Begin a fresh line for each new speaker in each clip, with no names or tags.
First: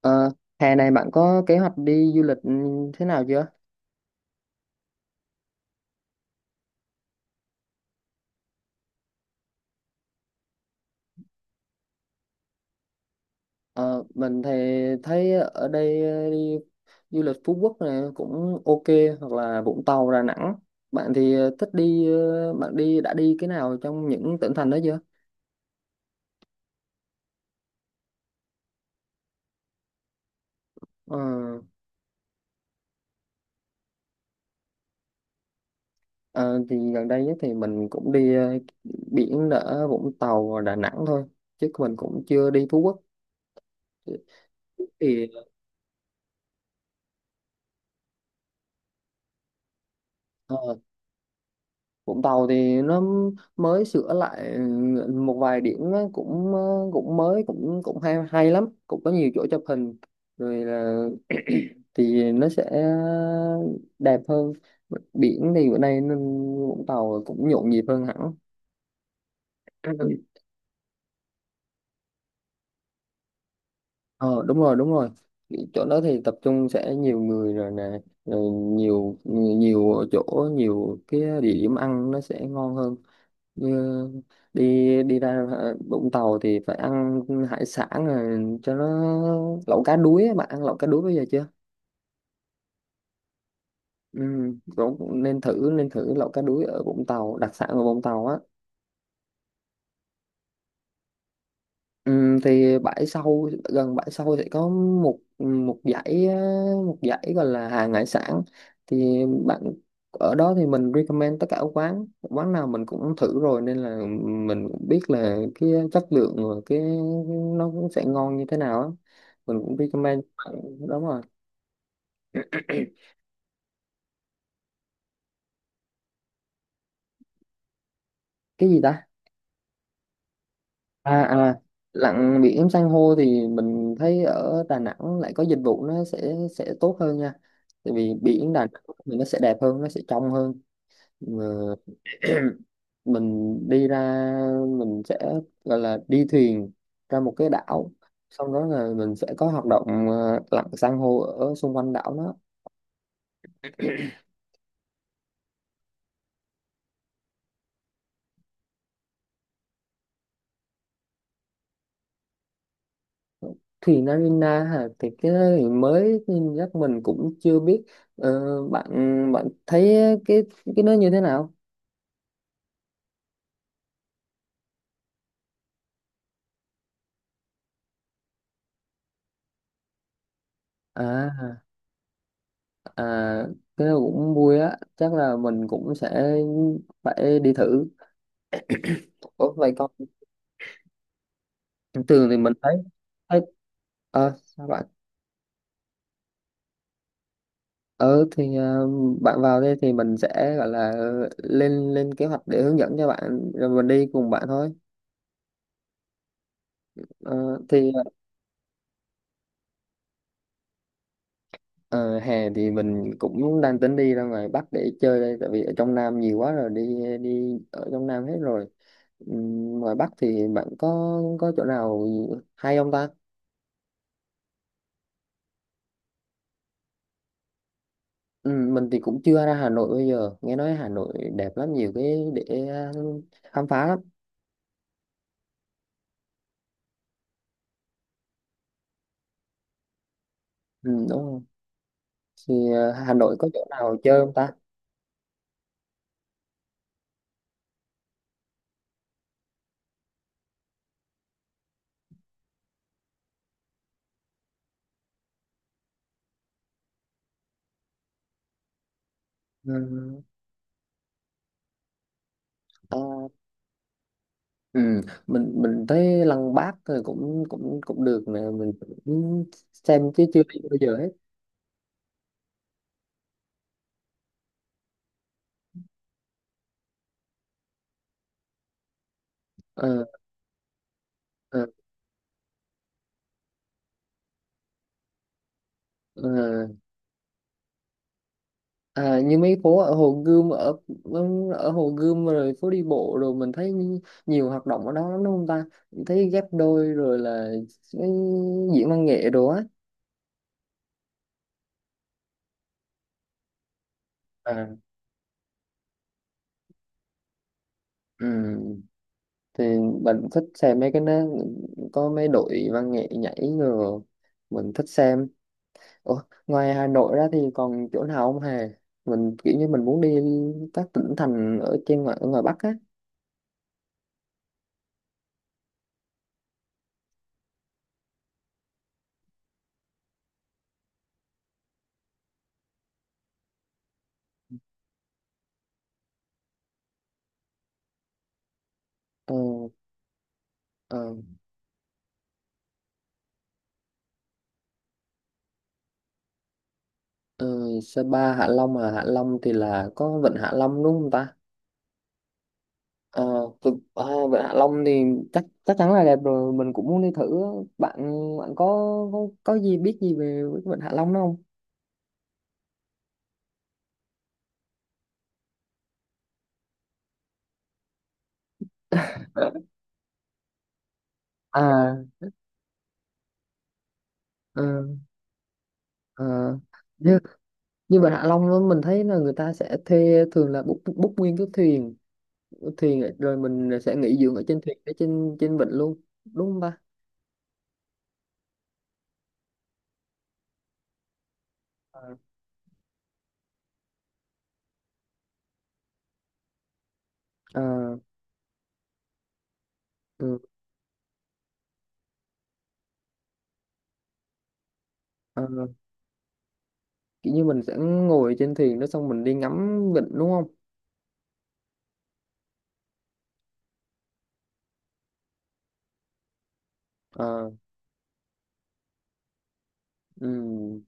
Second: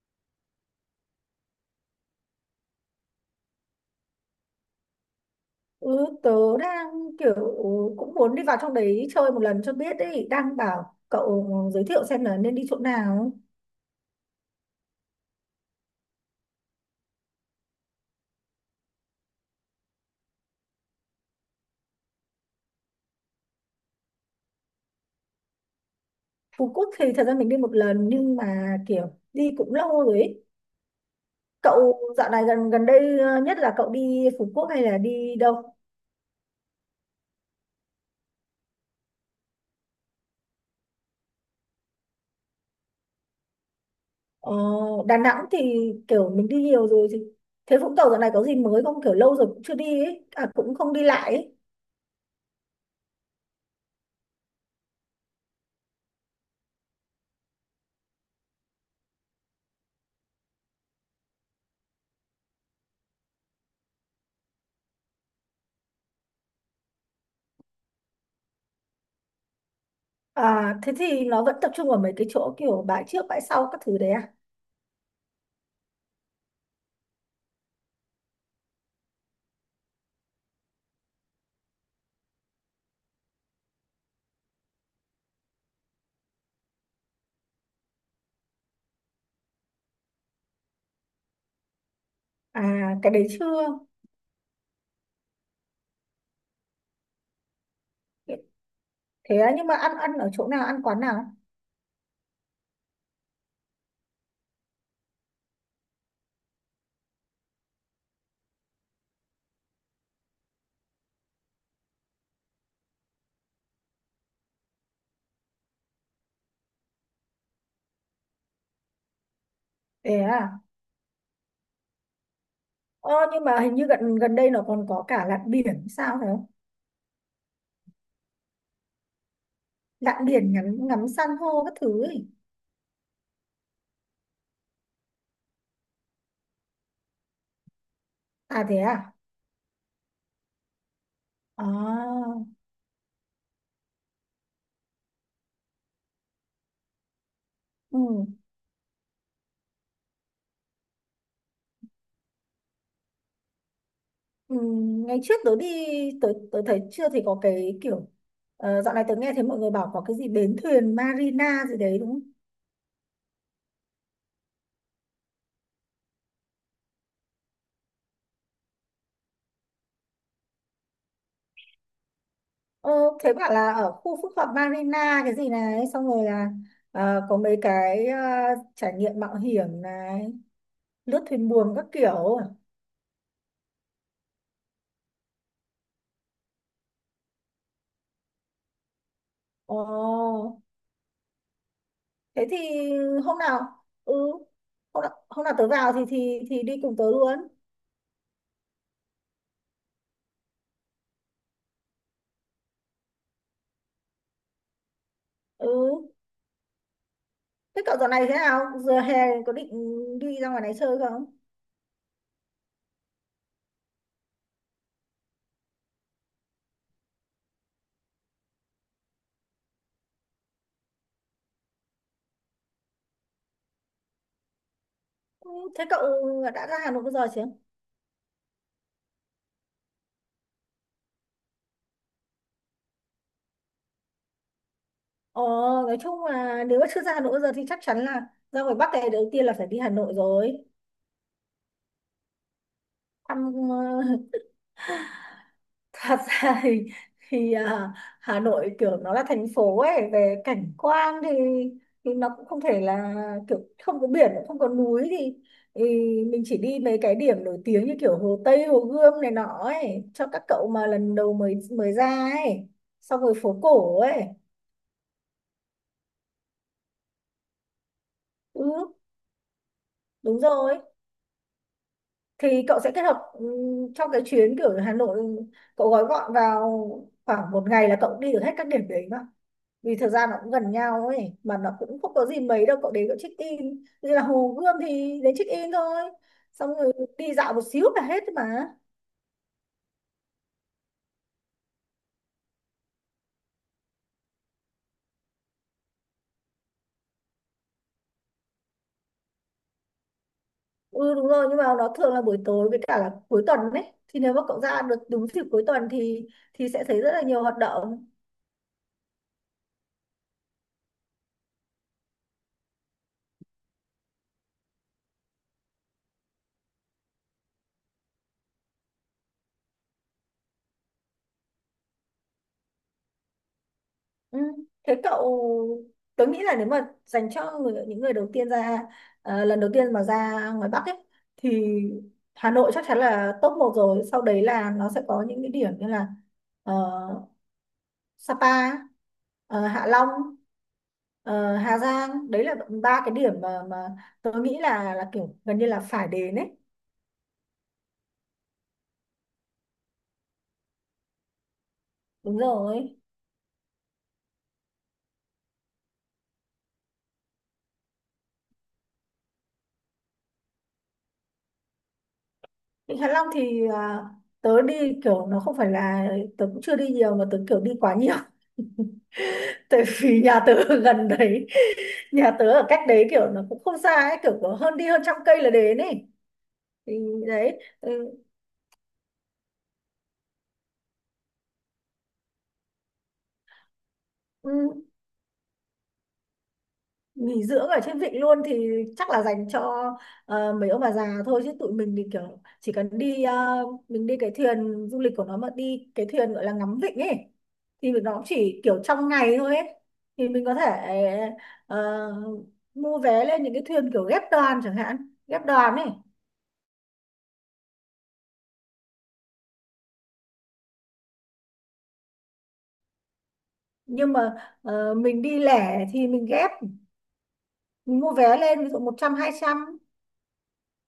Ờ, Hè này bạn có kế hoạch đi du lịch thế nào chưa?
Ừ, tớ đang kiểu cũng muốn đi vào trong đấy chơi một lần cho biết ấy đang bảo cậu giới thiệu xem là nên đi chỗ nào.
Ờ, mình thì thấy ở đây đi du lịch Phú Quốc này cũng ok hoặc là Vũng Tàu, Đà Nẵng. Bạn thì thích đi bạn đã đi cái nào trong những tỉnh thành đó chưa?
Phú Quốc thì thật ra mình đi một lần nhưng mà kiểu đi cũng lâu rồi ấy.
Ờ,
Cậu dạo này gần gần đây nhất là cậu đi Phú Quốc hay là đi đâu?
ờ, thì gần đây nhất thì mình cũng đi biển ở Vũng Tàu và Đà Nẵng thôi chứ mình cũng chưa đi Phú Quốc.
ờ, Đà
Thì
Nẵng thì kiểu mình đi nhiều rồi, thì thế Vũng Tàu dạo này có gì mới không, kiểu lâu rồi cũng chưa đi ấy à,
ờ,
cũng không đi lại ấy.
Vũng Tàu thì nó mới sửa lại một vài điểm á, cũng cũng mới, cũng cũng hay hay lắm, cũng có nhiều chỗ chụp hình rồi là thì nó sẽ đẹp hơn. Biển thì bữa nay nên Vũng Tàu cũng nhộn nhịp hơn hẳn.
À, thế thì nó vẫn tập trung ở mấy cái chỗ kiểu bãi trước bãi sau các thứ đấy à?
Ờ, đúng rồi, đúng rồi, chỗ đó thì tập trung sẽ nhiều người rồi nè, rồi nhiều nhiều chỗ, nhiều cái địa điểm ăn nó sẽ ngon hơn. Như đi đi ra Vũng Tàu thì phải ăn hải sản, rồi cho nó lẩu cá đuối á. Bạn ăn lẩu cá đuối bây giờ chưa?
À, cái đấy chưa.
Ừ, cũng cũng nên thử, nên thử lẩu cá đuối ở Vũng Tàu, đặc sản ở Vũng Tàu á.
Thế á, nhưng mà ăn ăn ở chỗ nào, ăn quán nào?
Thì bãi sau, gần bãi sau sẽ có một một dãy á, một dãy gọi là hàng hải sản, thì bạn ở đó thì mình recommend tất cả các quán, quán nào mình cũng thử rồi nên là mình cũng biết là cái chất lượng và cái nó cũng sẽ ngon như thế nào á, mình cũng
Thế
recommend.
à?
Đúng rồi.
Ờ, nhưng mà hình như gần gần đây nó còn có cả lặn biển sao phải không?
Cái gì ta?
Lặn biển ngắm ngắm
À,
san
à,
hô các thứ ấy.
lặn biển san hô thì mình thấy ở Đà Nẵng lại có dịch vụ nó sẽ tốt hơn nha, tại vì biển Đà
À thế
Nẵng
à?
thì nó sẽ đẹp hơn, nó sẽ trong hơn. Mà
À,
mình đi ra, mình sẽ gọi là đi thuyền ra một cái đảo,
ừ.
xong đó là mình sẽ có hoạt động lặn san hô ở xung quanh đảo đó.
Ừ. Ngày trước tớ đi, tớ thấy chưa thì có cái kiểu, ờ, dạo này tớ nghe thấy mọi người bảo có cái gì bến thuyền Marina gì đấy đúng không?
Thuyền Narina hả? Thì cái đó thì mới nên chắc mình cũng chưa biết. Ờ, bạn bạn thấy cái cái nó như thế nào?
Ờ, thế bảo là ở khu phức hợp Marina cái gì này, xong rồi là có mấy cái trải nghiệm mạo hiểm này,
À,
lướt thuyền
à.
buồm các kiểu.
À, cái đó cũng vui á, chắc là mình cũng sẽ phải đi thử. Ủa, vậy con
Ồ,
thường thì
thế
mình
thì
thấy,
hôm
thấy
nào ừ,
sao bạn
hôm nào tớ vào thì đi cùng tớ luôn.
ờ thì bạn vào đây thì mình sẽ gọi là lên lên kế hoạch để hướng dẫn cho bạn, rồi mình đi cùng bạn thôi.
Ừ,
Ờ,
thế
thì
cậu dạo này thế nào? Giờ hè có định đi ra ngoài này chơi không?
ờ, Hè thì mình cũng đang tính đi ra ngoài Bắc để chơi đây, tại vì ở trong Nam nhiều quá rồi, đi đi ở trong Nam hết rồi. Ngoài Bắc thì bạn có chỗ nào hay không ta?
Ừ, thế cậu đã ra Hà Nội bao giờ chưa?
Ừ, mình thì cũng chưa ra Hà Nội, bây giờ nghe nói Hà Nội đẹp lắm, nhiều cái để khám phá lắm.
Ồ, nói chung là nếu mà chưa ra Hà Nội bao giờ thì chắc chắn là ra ngoài Bắc này đầu tiên là phải đi Hà Nội rồi.
Ừ, đúng không, thì Hà Nội có
Thăm
chỗ nào
ờ,
chơi không ta?
thật ra thì à, Hà Nội kiểu nó là thành phố ấy, về cảnh quan thì nó cũng không thể là, kiểu không có biển không có núi thì mình chỉ đi mấy cái điểm nổi tiếng như kiểu Hồ Tây Hồ Gươm này nọ ấy,
Ừ,
cho các cậu mà lần đầu mới mới ra ấy,
à,
xong rồi phố cổ ấy.
ừ, mình thấy Lăng Bác rồi cũng cũng cũng được nè,
Ừ,
mình cũng xem chứ
đúng
chưa đi bao
rồi,
giờ hết.
thì cậu sẽ kết hợp trong cái chuyến kiểu Hà Nội cậu gói gọn vào khoảng một ngày là cậu đi được hết các điểm đấy mà, vì
Ờ,
thời gian nó cũng gần nhau ấy mà,
ờ,
nó cũng không có gì mấy đâu, cậu đến cậu check in như là Hồ Gươm thì đến check in thôi,
ờ.
xong rồi đi dạo một xíu là hết mà.
À, như mấy phố ở Hồ Gươm, ở ở Hồ Gươm rồi phố đi bộ, rồi mình thấy nhiều hoạt động ở đó lắm đúng không ta, thấy ghép đôi rồi là cái diễn văn nghệ đồ á.
Ừ đúng rồi, nhưng mà nó thường là buổi tối với cả là cuối tuần đấy, thì nếu mà cậu
À,
ra được đúng dịp cuối tuần thì sẽ thấy rất là nhiều hoạt động.
ừm, thì mình thích xem mấy cái nó có mấy đội văn nghệ nhảy rồi, mình thích xem. Ủa, ngoài Hà Nội ra thì còn chỗ nào không hề? Mình kiểu như mình muốn đi các tỉnh thành ở trên, ngoài ở ngoài Bắc á.
Ừ. Thế cậu, tớ nghĩ là nếu mà dành cho người, những người đầu tiên ra lần đầu tiên mà ra ngoài Bắc ấy, thì Hà Nội chắc chắn là top 1 rồi, sau đấy là nó sẽ có những cái điểm như là ờ, Sapa,
ờ,
ờ, Hạ Long,
ờ,
ờ, Hà Giang, đấy là ba cái điểm mà tớ nghĩ là kiểu gần như là phải đến ấy.
ờ, Sapa, Hạ Long, à Hạ Long thì là có vịnh Hạ Long đúng không ta?
Đúng rồi.
Ờ, à, vịnh Hạ Long thì chắc chắc chắn là đẹp rồi, mình cũng muốn đi thử á. Bạn bạn có gì, biết gì về cái vịnh Hạ Long đó không?
Vịnh Hạ Long thì à, tớ đi kiểu nó không phải là, tớ cũng chưa đi nhiều mà tớ kiểu đi quá nhiều, tại vì nhà tớ ở gần đấy,
À,
nhà tớ ở cách đấy kiểu nó cũng không xa ấy, kiểu có
ờ.
hơn đi hơn 100 cây là đến ấy,
Ờ,
thì
như
đấy.
như Vịnh
Ừ,
Hạ Long á, mình thấy là người ta sẽ thuê, thường là book book nguyên cái thuyền, thuyền rồi mình sẽ nghỉ dưỡng ở
ừ,
trên thuyền, ở trên trên vịnh luôn đúng không ba?
nghỉ dưỡng ở trên vịnh luôn thì chắc là dành cho ờ, mấy ông bà già thôi, chứ tụi mình thì
Ờ,
kiểu chỉ cần đi ờ, mình đi cái thuyền du lịch của nó, mà đi cái thuyền gọi là ngắm vịnh ấy, thì
ờ,
nó cũng chỉ kiểu trong ngày thôi ấy, thì
ừ,
mình có thể ờ, mua vé lên những cái thuyền kiểu ghép đoàn chẳng hạn,
ờ,
ghép đoàn ấy,
kiểu như mình sẽ ngồi trên thuyền đó, xong mình đi ngắm vịnh đúng không?
nhưng mà ờ, mình đi lẻ thì mình ghép,
Ờ,
mình mua vé lên ví dụ 100 200.
ừ.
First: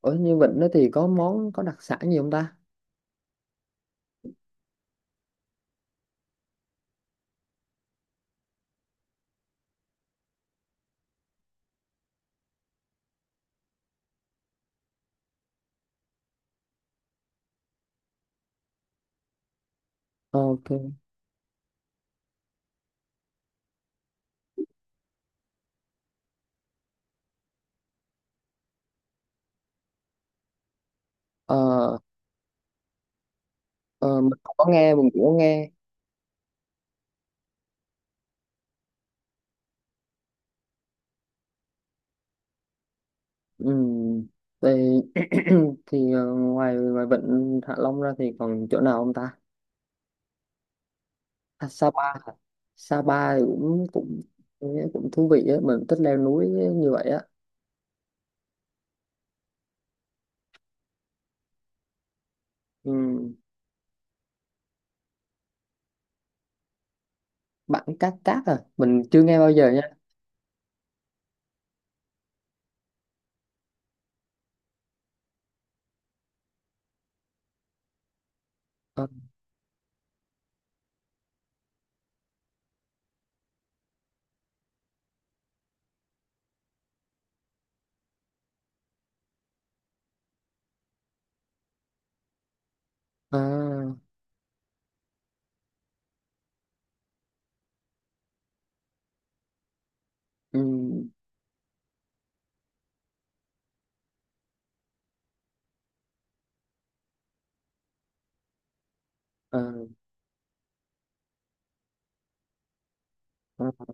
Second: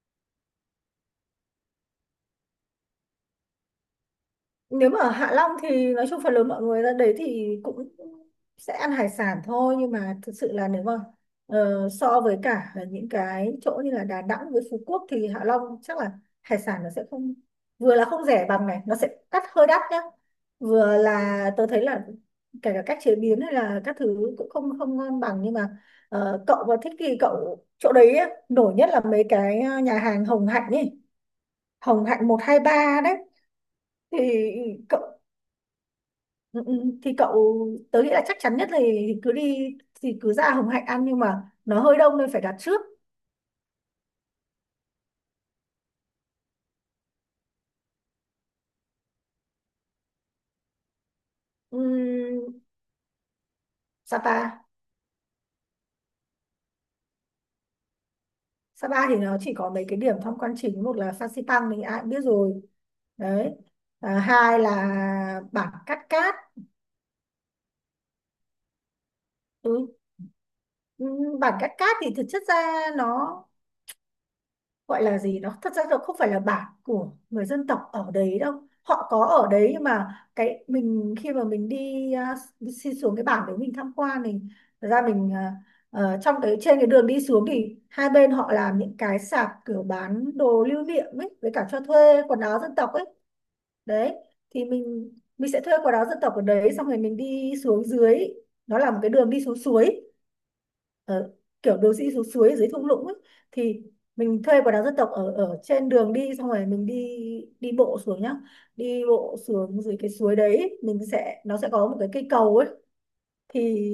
Ở như vịnh đó thì có món, có đặc sản gì không ta?
Nếu mà ở Hạ Long thì nói chung phần lớn mọi người ra đấy thì cũng sẽ ăn hải sản thôi, nhưng mà thực sự là nếu mà ờ, so với cả những cái chỗ như là Đà Nẵng với Phú Quốc thì Hạ Long chắc là hải sản nó sẽ không, vừa là không rẻ bằng, này nó sẽ đắt, hơi đắt nhá,
Ờ, Ok.
vừa là tôi thấy là kể cả cách chế biến hay là các thứ cũng không không ngon bằng, nhưng mà ờ, cậu mà thích thì cậu chỗ đấy á, nổi nhất là mấy cái ờ, nhà hàng Hồng Hạnh ấy,
Ờ,
Hồng Hạnh 1 2 3 đấy. Thì
ờ, mình không có nghe,
cậu.
mình cũng có nghe.
Ừ, ừ. Thì cậu, tớ nghĩ là chắc chắn nhất là thì cứ đi, thì cứ ra Hồng Hạnh ăn, nhưng mà nó hơi đông nên phải đặt trước.
Ừ. Thì thì ngoài, ngoài vịnh Hạ Long ra thì còn chỗ nào không ta? À, Sapa hả?
Ừm,
Sapa thì cũng cũng
Sapa.
cũng thú vị á, mình thích leo núi như vậy á.
Sapa thì nó chỉ có mấy cái điểm tham quan chính, một là Phan Xipang mình ai cũng biết rồi
Ừ.
đấy, à, hai là bản Cát Cát.
Bản Cát Cát à, mình chưa nghe bao giờ nha.
Ừ. Ừm, bản Cát Cát thì thực chất ra nó gọi là gì đó, thật ra là không phải là bản của người dân tộc ở đấy đâu,
Ờ,
họ có ở đấy, nhưng mà cái mình khi mà mình đi à, xin xuống cái bản đấy mình tham quan thì thật ra mình à, ờ, trong cái trên cái đường đi xuống thì hai bên họ làm những cái sạp kiểu bán đồ lưu niệm ấy với cả cho thuê quần áo dân tộc ấy
à,
đấy, thì mình sẽ thuê quần áo dân tộc ở đấy xong rồi mình đi xuống dưới, nó là một cái đường đi xuống suối,
ừ,
ờ, kiểu đồ sĩ xuống suối ở dưới thung lũng ấy. Thì mình thuê quần áo dân tộc ở ở trên đường đi xong rồi mình đi, đi bộ xuống nhá, đi bộ
ờ,
xuống dưới cái suối đấy, mình sẽ, nó sẽ có một cái cây cầu ấy,
ờ,
thì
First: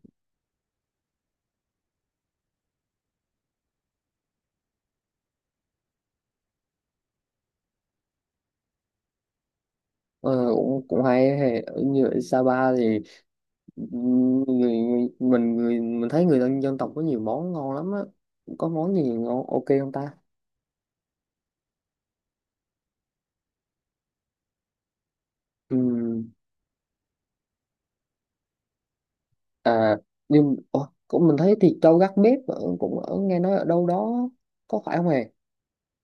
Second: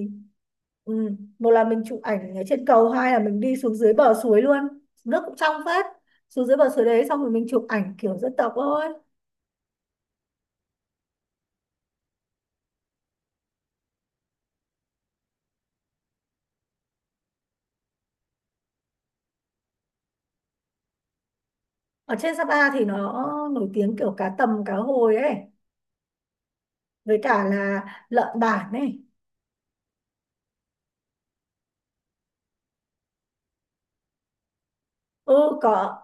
ừ, một là mình chụp ảnh ở trên cầu, hai là mình đi xuống dưới bờ suối luôn, nước cũng trong phết, xuống dưới bờ suối đấy xong rồi mình chụp ảnh kiểu dân tộc thôi.
ờ, cũng cũng hay hay. Như ở Sapa thì ừ, người, người mình, người mình thấy người dân, dân tộc có nhiều món ngon lắm á, có món gì ngon ok không ta?
Ở trên Sapa thì nó nổi tiếng kiểu cá tầm cá hồi ấy,
Ừ.
với cả là lợn bản ấy.
À, nhưng ủa, cũng mình thấy thịt trâu gác bếp ở, cũng ở nghe nói ở đâu đó có phải không hề?
Ừ có,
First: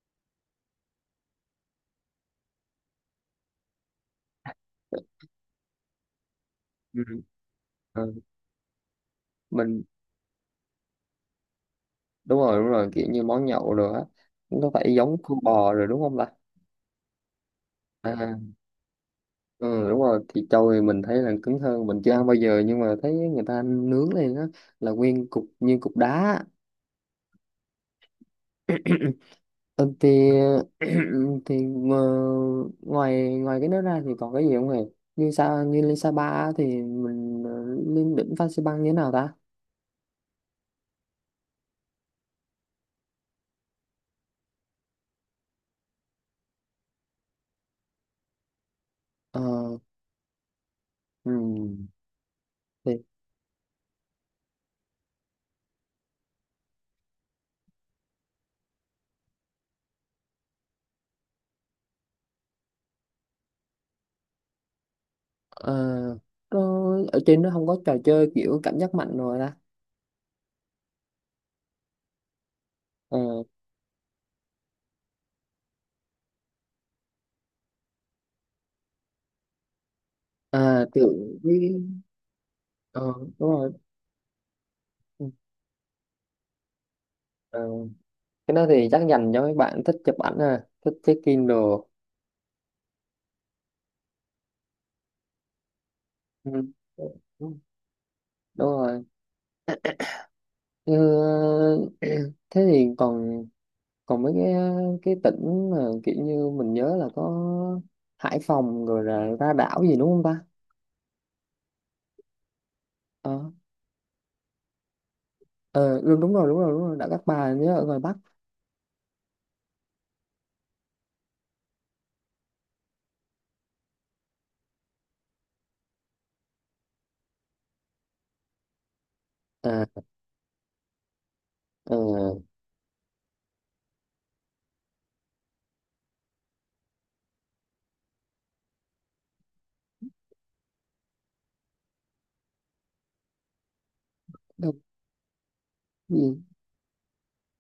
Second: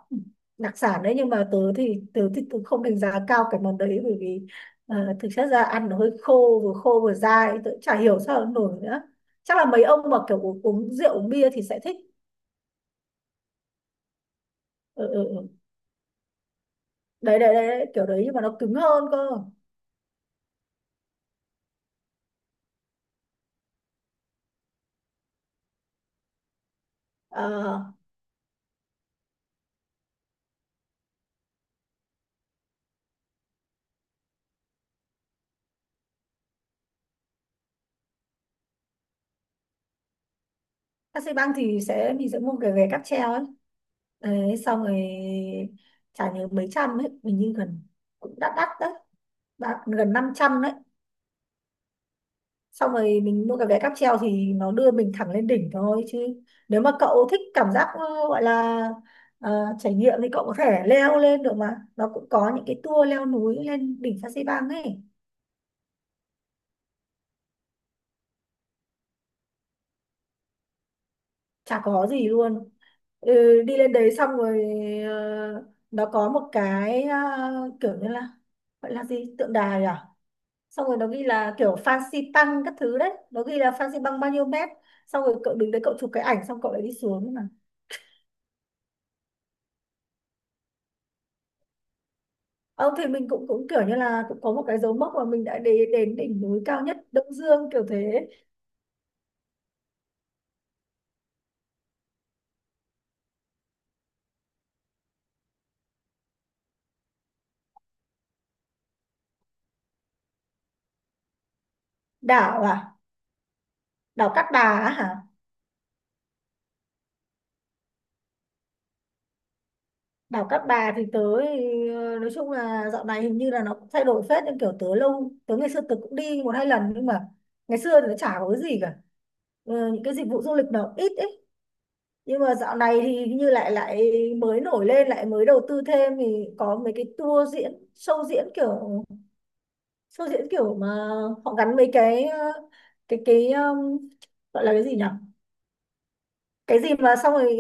đặc sản đấy, nhưng mà tớ thì tớ không đánh giá cao cái món đấy, bởi vì ờ, thực chất ra ăn nó hơi khô, vừa khô
Ừ.
vừa dai, tớ chả
Ờ,
hiểu sao nó nổi nữa. Chắc là mấy
mình
ông mà kiểu uống rượu uống bia thì sẽ thích.
đúng rồi, đúng rồi, kiểu như món nhậu rồi á, nó phải
Ừ, ừ,
giống cua
ừ.
bò rồi đúng không ta?
Đấy, đấy, kiểu
À,
đấy, nhưng mà nó cứng hơn cơ.
ừ, đúng rồi, thịt trâu thì mình thấy là cứng hơn, mình chưa ăn bao giờ nhưng mà thấy người ta nướng lên á, là nguyên cục như cục đá.
uh,
Ừ, thì thì ờ, ngoài, ngoài cái đó ra thì còn cái gì không hề? Như sao, như lên Sapa á thì mình lên đỉnh Phan Xi Păng như thế nào ta?
Taxi băng thì sẽ, mình sẽ mua cái vé cáp treo ấy đấy, xong rồi trả nhớ mấy trăm ấy mình, như gần, cũng đắt đắt đấy.
Ờ.
Đã- gần 500 đấy.
Ừm, thì
Xong rồi mình mua cái vé cáp treo thì nó đưa mình thẳng lên đỉnh thôi, chứ nếu mà cậu thích cảm giác ờ, gọi là ờ, trải nghiệm thì cậu có thể leo lên được mà, nó cũng có những cái tour leo núi lên đỉnh Phan Xi Pang ấy.
ờ, ở trên nó không có trò chơi kiểu cảm giác mạnh rồi ta?
Chả có gì luôn,
Ờ,
ừ, đi lên đấy xong rồi ờ, nó có một cái ờ, kiểu như là gọi là gì, tượng đài à,
à
xong rồi nó ghi
tự
là kiểu
với
Phan Xi Pang các thứ đấy,
ờ
nó
đúng
ghi là
rồi.
Phan Xi Pang bao nhiêu mét, xong
Ừ.
rồi cậu đứng đấy cậu chụp cái ảnh xong cậu lại đi xuống.
Ờ, cái đó thì chắc dành cho mấy bạn thích chụp ảnh, à thích check Kindle.
Ờ, thì mình cũng cũng kiểu như là cũng có một cái dấu mốc mà mình đã đến đến đỉnh núi
Ừ.
cao nhất Đông Dương kiểu thế.
Đúng rồi. Như, thế thì còn, còn mấy cái tỉnh mà kiểu như mình nhớ là có Hải Phòng rồi là ra đảo gì đúng không ta?
Đảo à,
Ờ.
đảo Cát Bà á hả.
Ờ, đúng, đúng rồi đảo Cát Bà, nhớ ở ngoài Bắc.
Đảo Cát Bà thì tớ thì, ờ, nói chung là dạo này hình như là nó cũng thay đổi phết, nhưng kiểu tớ lâu tớ ngày xưa tớ cũng đi một hai lần, nhưng mà ngày xưa thì nó chả có cái gì cả.
À,
Ờ, những cái dịch vụ du lịch nó ít ấy,
ờ,
nhưng mà dạo này thì hình như lại lại mới nổi lên, lại mới đầu tư thêm, thì có mấy cái tour diễn, show diễn kiểu, show diễn kiểu mà họ gắn mấy cái ờ, cái gọi là
đâu-
cái gì nhỉ,
gì?
cái gì mà xong rồi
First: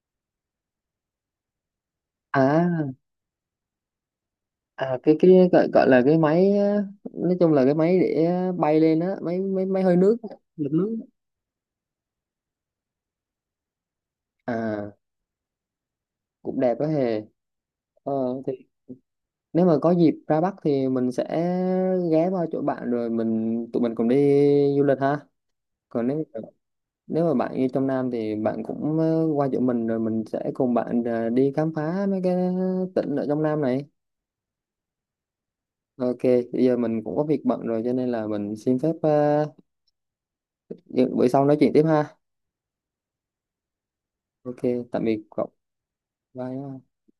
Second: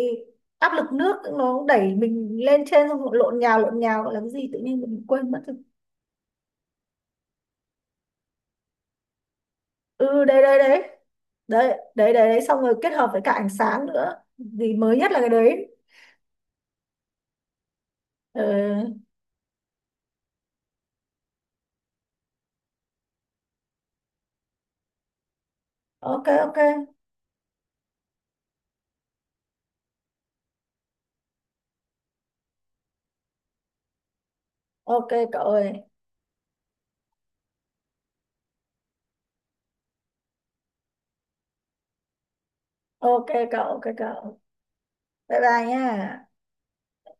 áp lực nước nó đẩy mình lên trên
À
xong rồi lộn nhào, lộn nhào, gọi là cái gì tự nhiên
à,
mình
cái
quên mất rồi.
gọi, gọi là cái máy á, nói chung là cái máy để bay lên á, máy máy máy hơi nước,
Ừ, đấy đấy đấy
lực nước.
đấy, đấy đấy đấy, xong rồi kết hợp với cả ánh sáng nữa, gì
À,
mới nhất là cái đấy.
cũng đẹp đó hề. Ờ, thì
Ừ.
nếu mà có dịp ra Bắc thì mình sẽ ghé qua chỗ bạn rồi mình, tụi mình cùng đi du lịch ha. Còn nếu,
OK OK.
nếu mà bạn như trong Nam thì bạn cũng qua chỗ mình rồi mình sẽ cùng bạn đi khám phá mấy cái tỉnh ở trong Nam này.
OK cậu ơi.
Ok, bây giờ mình cũng có việc bận rồi cho nên là mình xin phép, bữa sau nói chuyện tiếp ha.
OK cậu, OK cậu.
Ok, tạm biệt
Bye
cậu.
bye nha.
Bye.